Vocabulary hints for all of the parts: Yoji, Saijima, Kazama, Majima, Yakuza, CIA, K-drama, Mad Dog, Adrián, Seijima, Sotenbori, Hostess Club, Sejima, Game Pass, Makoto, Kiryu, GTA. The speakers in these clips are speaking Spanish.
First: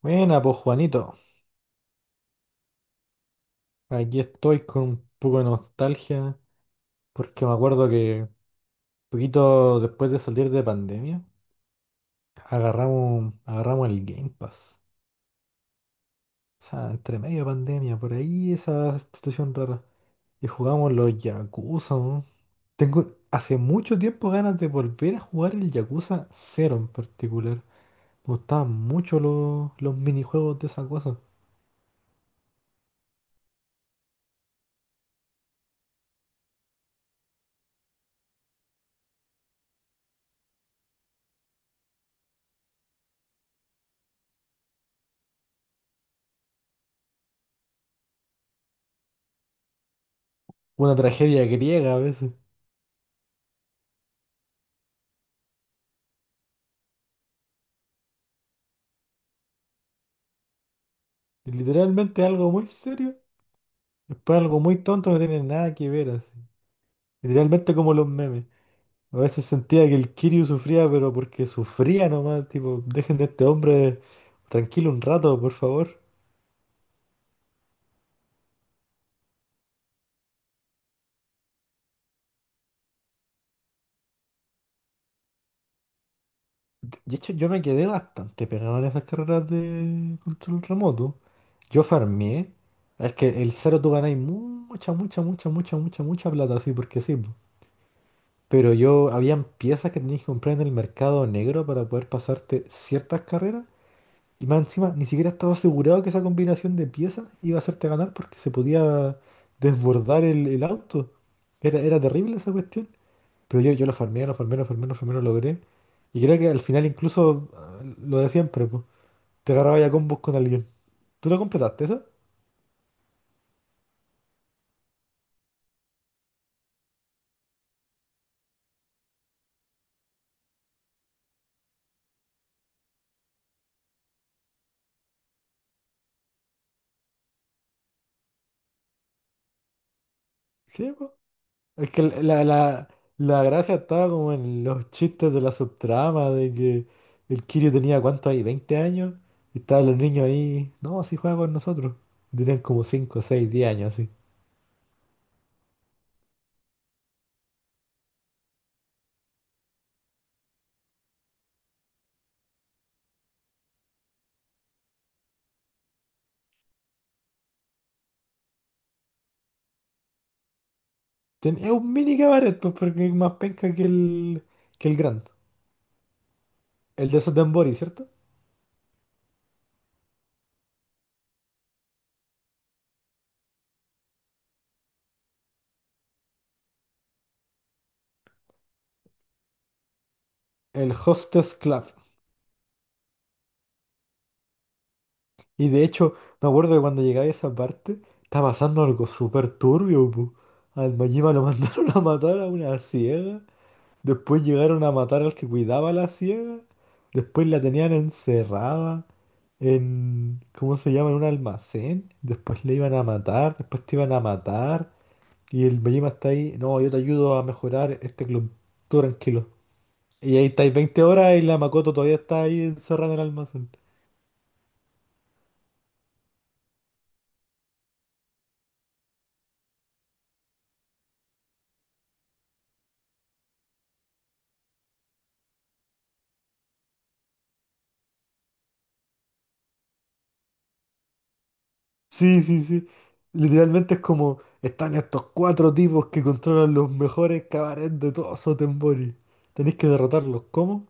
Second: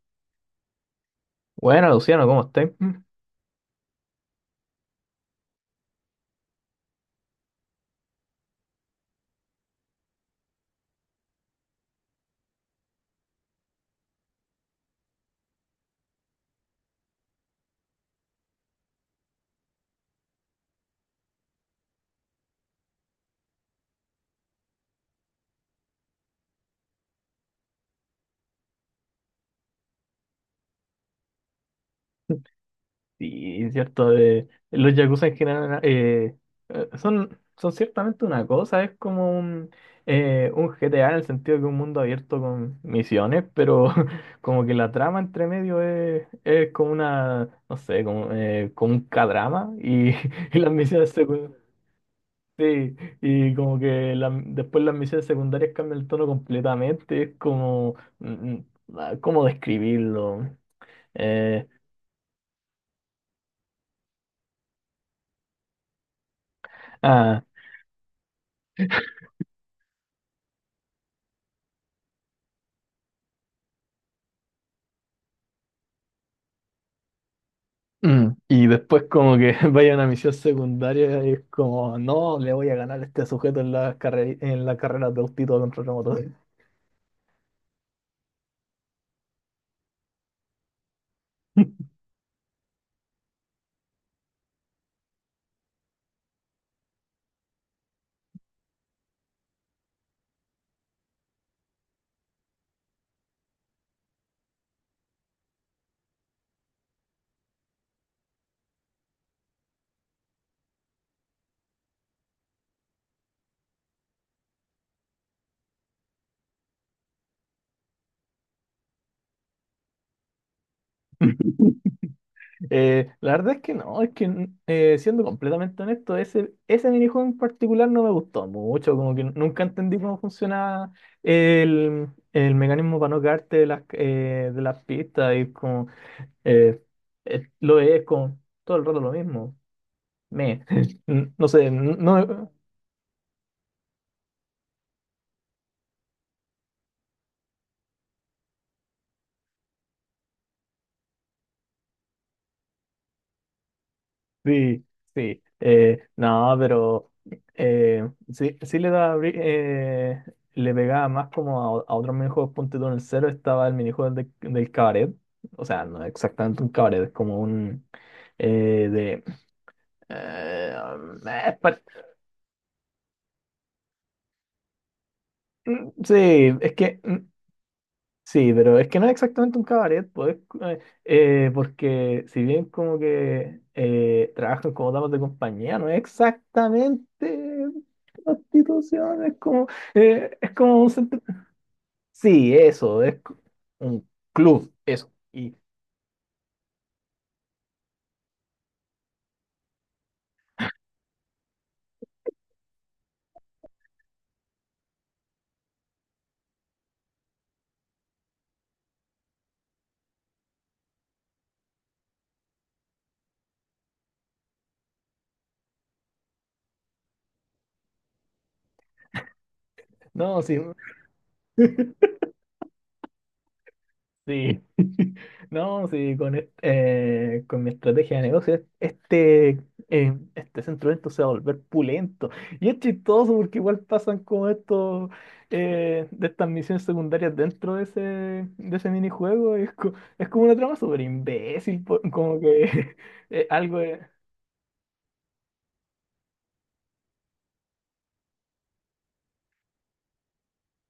Buena, pues Juanito, Bueno, Luciano, ¿cómo estás? Mm. aquí estoy con un poco de nostalgia porque me acuerdo que poquito después de salir de pandemia agarramos el Game Pass. O sea, entre medio de pandemia, por ahí esa situación rara. Y jugamos los Yakuza, ¿no? Tengo hace mucho tiempo ganas de volver a jugar el Yakuza cero en particular. Me gustaban mucho los minijuegos de esa cosa. Sí, es cierto. Los yakuza en general, son ciertamente una cosa. Es como un GTA en el sentido que un mundo abierto con misiones, pero como que la trama entre medio es como una, no sé, como un K-drama, y, y las Una misiones tragedia secundarias. griega a veces. Sí, y como que después las misiones secundarias cambian el tono completamente, es como, mm, mm, ¿cómo describirlo? Eh, Literalmente algo muy serio. Después algo muy tonto, no tiene nada que ver así. ah, Literalmente como los memes. A veces sentía que el Kiryu sufría, pero porque sufría nomás, tipo, dejen de este hombre tranquilo un rato, por favor. Mm. Y después como que vaya a una misión secundaria y es como, no, le voy a ganar a este sujeto en la carrera de autito contra remoto. De hecho, yo me quedé bastante pegado en esas carreras de control remoto. Yo farmeé. Es que el cero tú ganáis mucha, mucha, mucha, mucha, mucha, mucha plata, así porque sí. Po. Pero yo, habían piezas que tenías que comprar en el mercado negro para poder pasarte ciertas carreras. Y más encima, ni siquiera estaba asegurado que esa combinación de piezas iba a hacerte ganar porque se podía desbordar el auto. Era terrible esa cuestión. Pero yo lo farmeé, lo farmeé, lo farmeé, lo farmeé, lo logré. Y creo que al final incluso ah, lo de siempre, pues, te agarraba ya combos con alguien. ¿Tú lo completaste esa? La verdad es que no, es que siendo completamente honesto, ese minijuego en particular no me gustó mucho, como que nunca entendí cómo funcionaba el mecanismo para no caerte de las pistas y como eh, lo es como todo el rato lo mismo. Me, Sí, pues. no sé, Es que no. La gracia estaba como en los chistes de la subtrama, de que el Kirio tenía cuánto ahí, 20 años, y estaban los niños ahí, no, así juega con nosotros. Tenían como 5 6 10 años así. Sí, sí. No, pero sí, sí le pegaba más como a otros minijuegos. Ponte tú en el cero estaba el minijuego del cabaret. O sea, no es exactamente un cabaret, es como un de eh, um, eh, Ten- es pa- un mini cabaret, pues, porque es más penca que que el Grand. mm. Sí, es que El mm. de Sotenbori, ¿cierto? Sí, pero es que no es exactamente un cabaret, pues, porque si bien como que trabajan como damas de compañía, no es exactamente prostitución, es como un El centro... Hostess Club. Sí, eso, un club, eso. Y Y de hecho, me acuerdo que cuando llegáis a esa parte, está pasando algo súper turbio, po. Al Majima lo mandaron a matar a una ciega. Después llegaron a matar al que cuidaba a la ciega. Después la tenían encerrada en, ¿cómo se llama? En un almacén. Después le iban a matar. Después te iban a matar. Y el Bellima está ahí. No, yo te ayudo a mejorar este club. Tú tranquilo. Y no, ahí sí. estáis 20 horas y la Makoto todavía está ahí encerrada en el almacén. Sí, no, sí, con mi estrategia de negocio, este, este centro de eventos se va a volver pulento. Y es chistoso porque igual pasan como estos, de estas misiones secundarias dentro de ese minijuego. Es como una trama súper imbécil, como Sí, sí, sí. que algo Literalmente de... es como, están estos cuatro tipos que controlan los mejores cabarets de todo Sotembori. Tenéis que derrotarlos. ¿Cómo?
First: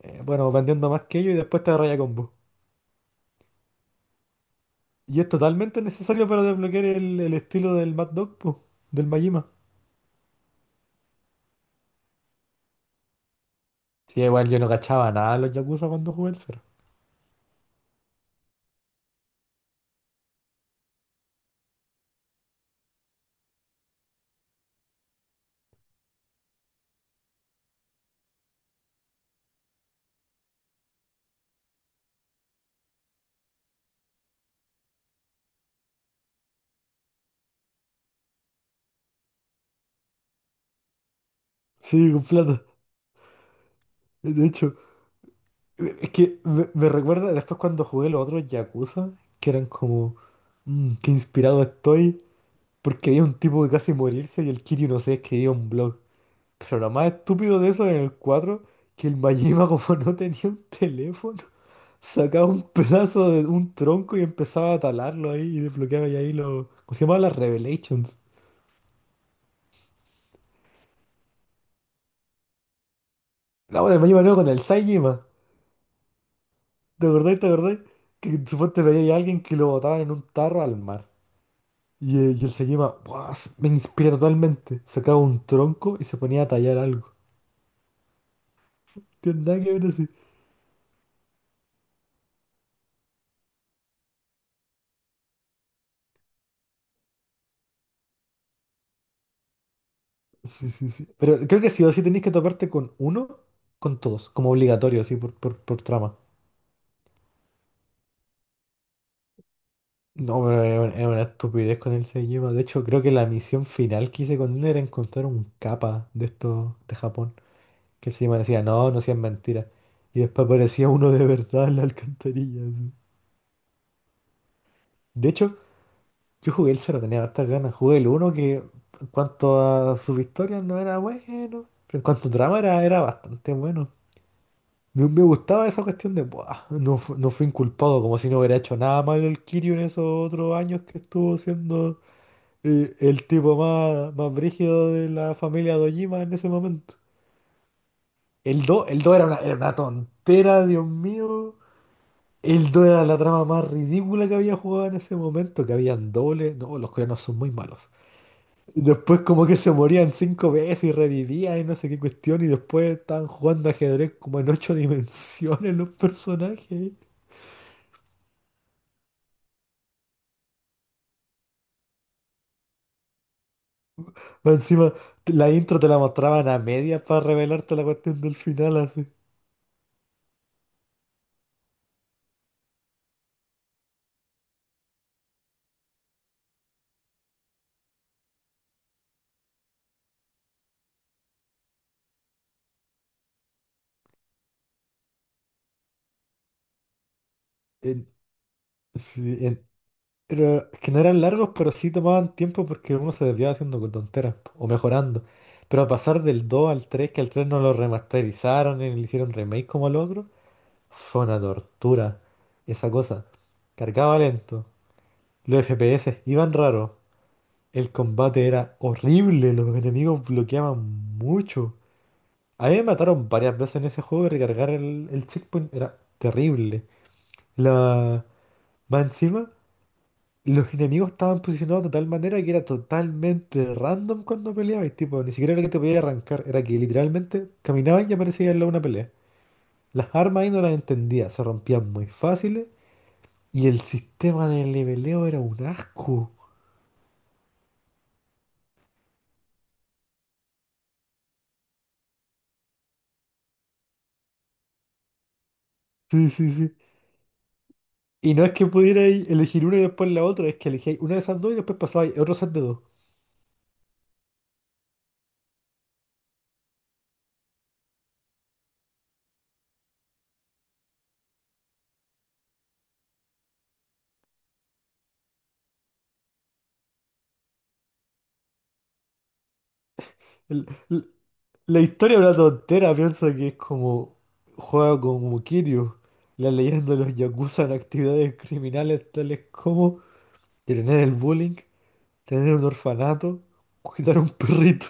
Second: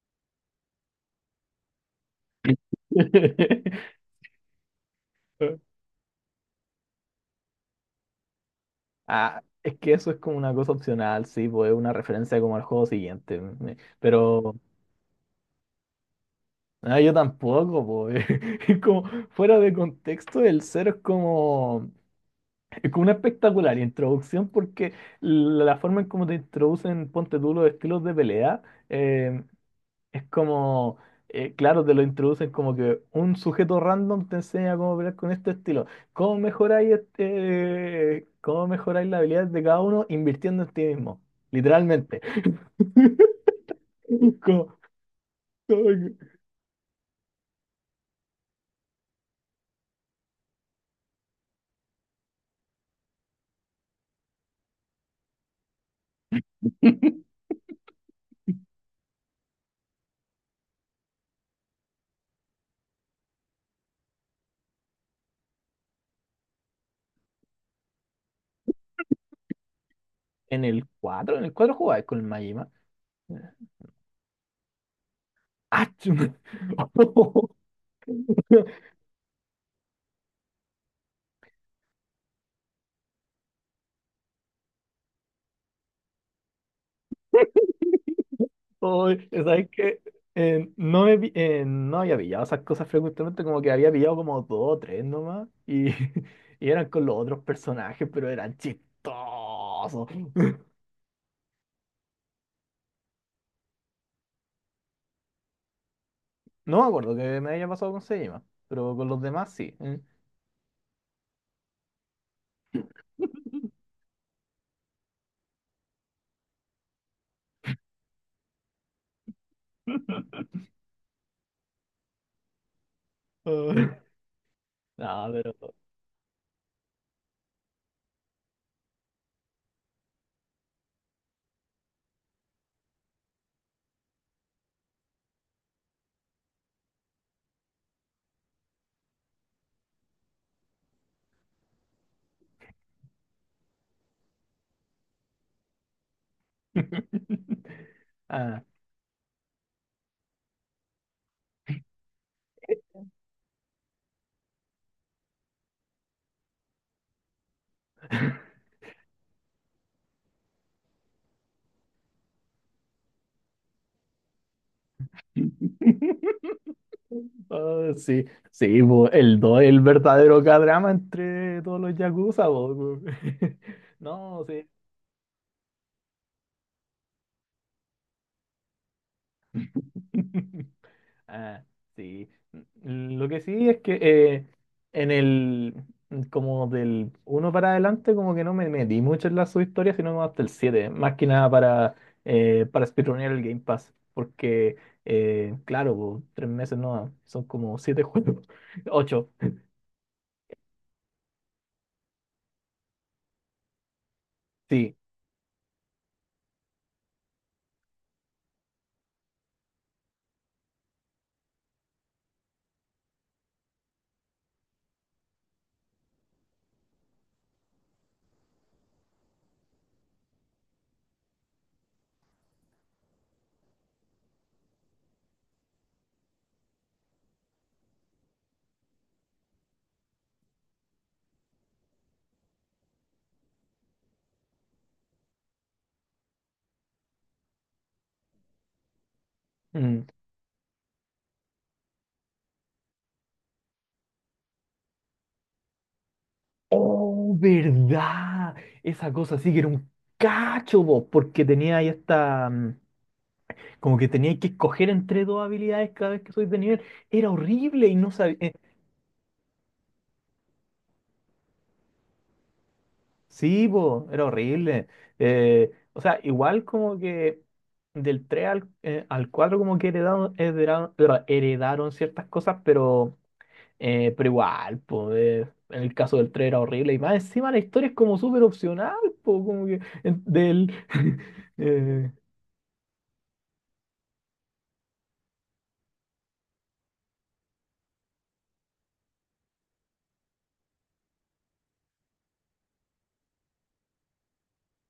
Bueno, vendiendo más que ellos y después te agarráis a combo. Y es totalmente necesario para desbloquear el estilo del Mad Dog, po, del Ah, Majima. es que eso es como una cosa opcional, sí, pues es una referencia como al juego siguiente. Sí, igual Pero... yo no cachaba nada de los Yakuza cuando jugué el cero. Ah, yo tampoco, pues. Es como, fuera de contexto, el cero es como una espectacular introducción porque la forma en cómo te introducen, ponte tú, los estilos de pelea, eh, es como, claro, te lo introducen como que un sujeto random te enseña cómo pelear con este estilo. ¿Cómo mejoráis las habilidades de cada uno invirtiendo en ti mismo? Sí, Literalmente. con plata. Como- De como hecho, es que- que me recuerda después cuando jugué los otros Yakuza, que eran como, "Mm, qué inspirado estoy", porque había un tipo que casi morirse y el Kiryu no sé, escribía un blog. Pero lo más estúpido de eso era en el cuatro, que el Majima como no tenía un teléfono, sacaba un pedazo de un tronco y empezaba a talarlo ahí y desbloqueaba y ahí lo. ¿Cómo se llamaba las Revelations? en el cuatro jugabas con el Majima. La bueno, me iba con el Saijima. ¡Ah! ¿Te acordás? ¿Te acordás? Que Ay, supuestamente veía a alguien que lo botaban en un tarro al mar. Y el Saijima, ¡buah! Me inspira totalmente. Sacaba un tronco y se ponía a tallar algo. Tiene nada ¿sabes que ver qué? así. No, no había pillado esas cosas frecuentemente, como que había pillado como dos o tres nomás, y, y eran con los otros personajes, pero eran chistosos. Sí, sí, sí. Pero creo que sí o sí tenéis que toparte con uno, con todos, como obligatorio, así, por trama. No me acuerdo que me haya pasado con Sejima, pero con los demás sí. ¿Eh? No, pero es una estupidez con el Seijima. De hecho, creo que la misión final que hice con él era encontrar un capa de estos de Japón. Que el Seijima decía, no, no seas mentira. Y después aparecía uno de verdad en la alcantarilla. Así. Ah. No, De hecho, pero... yo jugué el 0, tenía hartas ganas. Jugué el uno que en cuanto a sus historias no era bueno. Pero en cuanto a trama era, era bastante bueno. Me gustaba esa cuestión de, "Buah, no, no fue inculpado", como si no hubiera hecho nada malo el Kiryu en esos otros años que estuvo siendo el tipo más, más brígido de la familia de en ese momento. Ah. El do, el do era una tontera, Dios mío. El do era la trama más ridícula que había jugado en ese momento, que habían dobles. No, los coreanos son muy malos. Y después como que se morían cinco veces y revivían y no sé qué cuestión y después estaban jugando ajedrez como en ocho dimensiones los personajes. Ah, sí, sí, bo, el 2 es el verdadero K-drama entre todos los Yakuza, bo. No, Más sí. encima, la intro te la mostraban a medias para revelarte la cuestión del final así. Ah, sí. Mm. Lo que sí es que en el, como del uno para adelante, como que no me metí mucho en la subhistoria, sino hasta el 7 más que nada para, para speedrunear el Game Pass, porque, claro, bo, 3 meses no, son como siete En- juegos, ocho. sí, en- Pero que no eran largos, pero sí tomaban tiempo porque uno se desviaba haciendo con tonteras po, o Sí. mejorando. Pero a pasar del 2 al tres, que al 3 no lo remasterizaron y le hicieron remake como al otro, fue una tortura. Esa cosa. Cargaba lento. Los FPS iban raros. El combate era horrible. Los enemigos bloqueaban mucho. A mí me mataron varias veces en ese juego y recargar el checkpoint era terrible. La... Más encima. Los enemigos estaban posicionados de tal manera que era totalmente random cuando peleabas, tipo, ni siquiera era que te podías arrancar, era que literalmente caminaban y aparecía al lado una pelea. Las Mm. armas ahí no las entendía, se rompían muy fáciles y el sistema de leveleo era un asco. Oh, verdad. Esa cosa sí que era un cacho, vos, porque tenía ahí esta, mm, como que tenía que escoger entre dos habilidades cada vez Sí, que soy sí, de sí. nivel. Era horrible y no Y sabía. no es que pudierais elegir una y después la otra, es que elegíais una de esas dos y después pasabais a otro set de dos. Sí, vos, era horrible. O sea, igual como que del 3 al 4 como que heredaron, heredaron ciertas cosas, pero igual, pues, en el caso del 3 era horrible. Y más encima la historia es como súper opcional, pues, como que en- del... La Eh, historia es una tontera, piensa que es como juega como Kiryu, la leyenda de los yakuza en actividades criminales tales como detener el bullying, tener un orfanato, cuidar a un perrito.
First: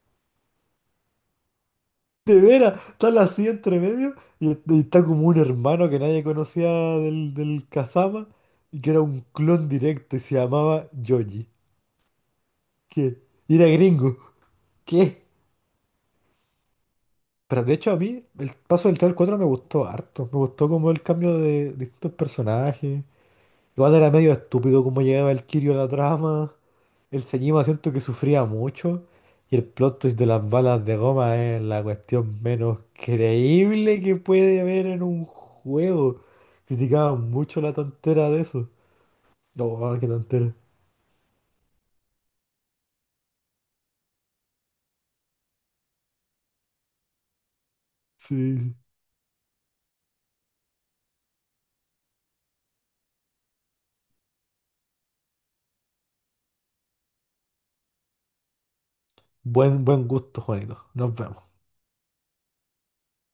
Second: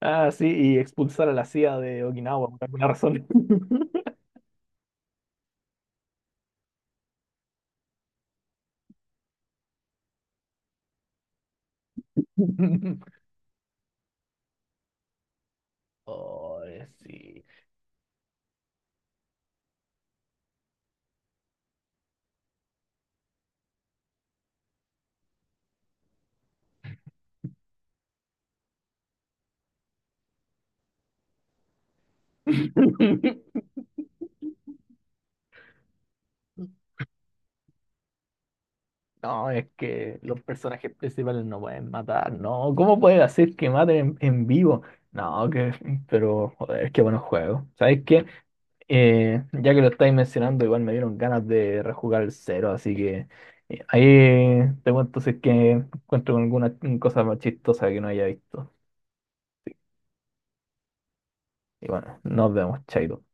Ah, sí, y expulsar a la CIA de De Okinawa por veras, alguna está la razón. así entre medio y está como un hermano que nadie conocía del Kazama y que era un clon directo y se llamaba Yoji. ¿Qué? Y era gringo. ¿Qué? Oh, sí. Pero de hecho a mí el paso del 3 al 4 me gustó harto. Me gustó como el cambio de distintos personajes. Igual era medio estúpido como llegaba el Kirio a la trama. El Señima siento que sufría mucho. Y el plot twist de las balas de goma es la cuestión menos creíble que puede haber en un juego. Criticaban mucho la tontera de eso. No, es No, ah, qué que los tontera. personajes principales no pueden matar, ¿no? ¿Cómo puedes hacer que maten en vivo? No, que, pero, joder, qué buenos juegos. ¿Sabes qué? Sí, sí. Ya que lo estáis mencionando, igual me dieron ganas de rejugar el cero, así que ahí te cuento si es que encuentro alguna cosa más chistosa que no haya visto. Sí. Buen, buen gusto, Juanito. Nos vemos. Y bueno, nos vemos, chaito.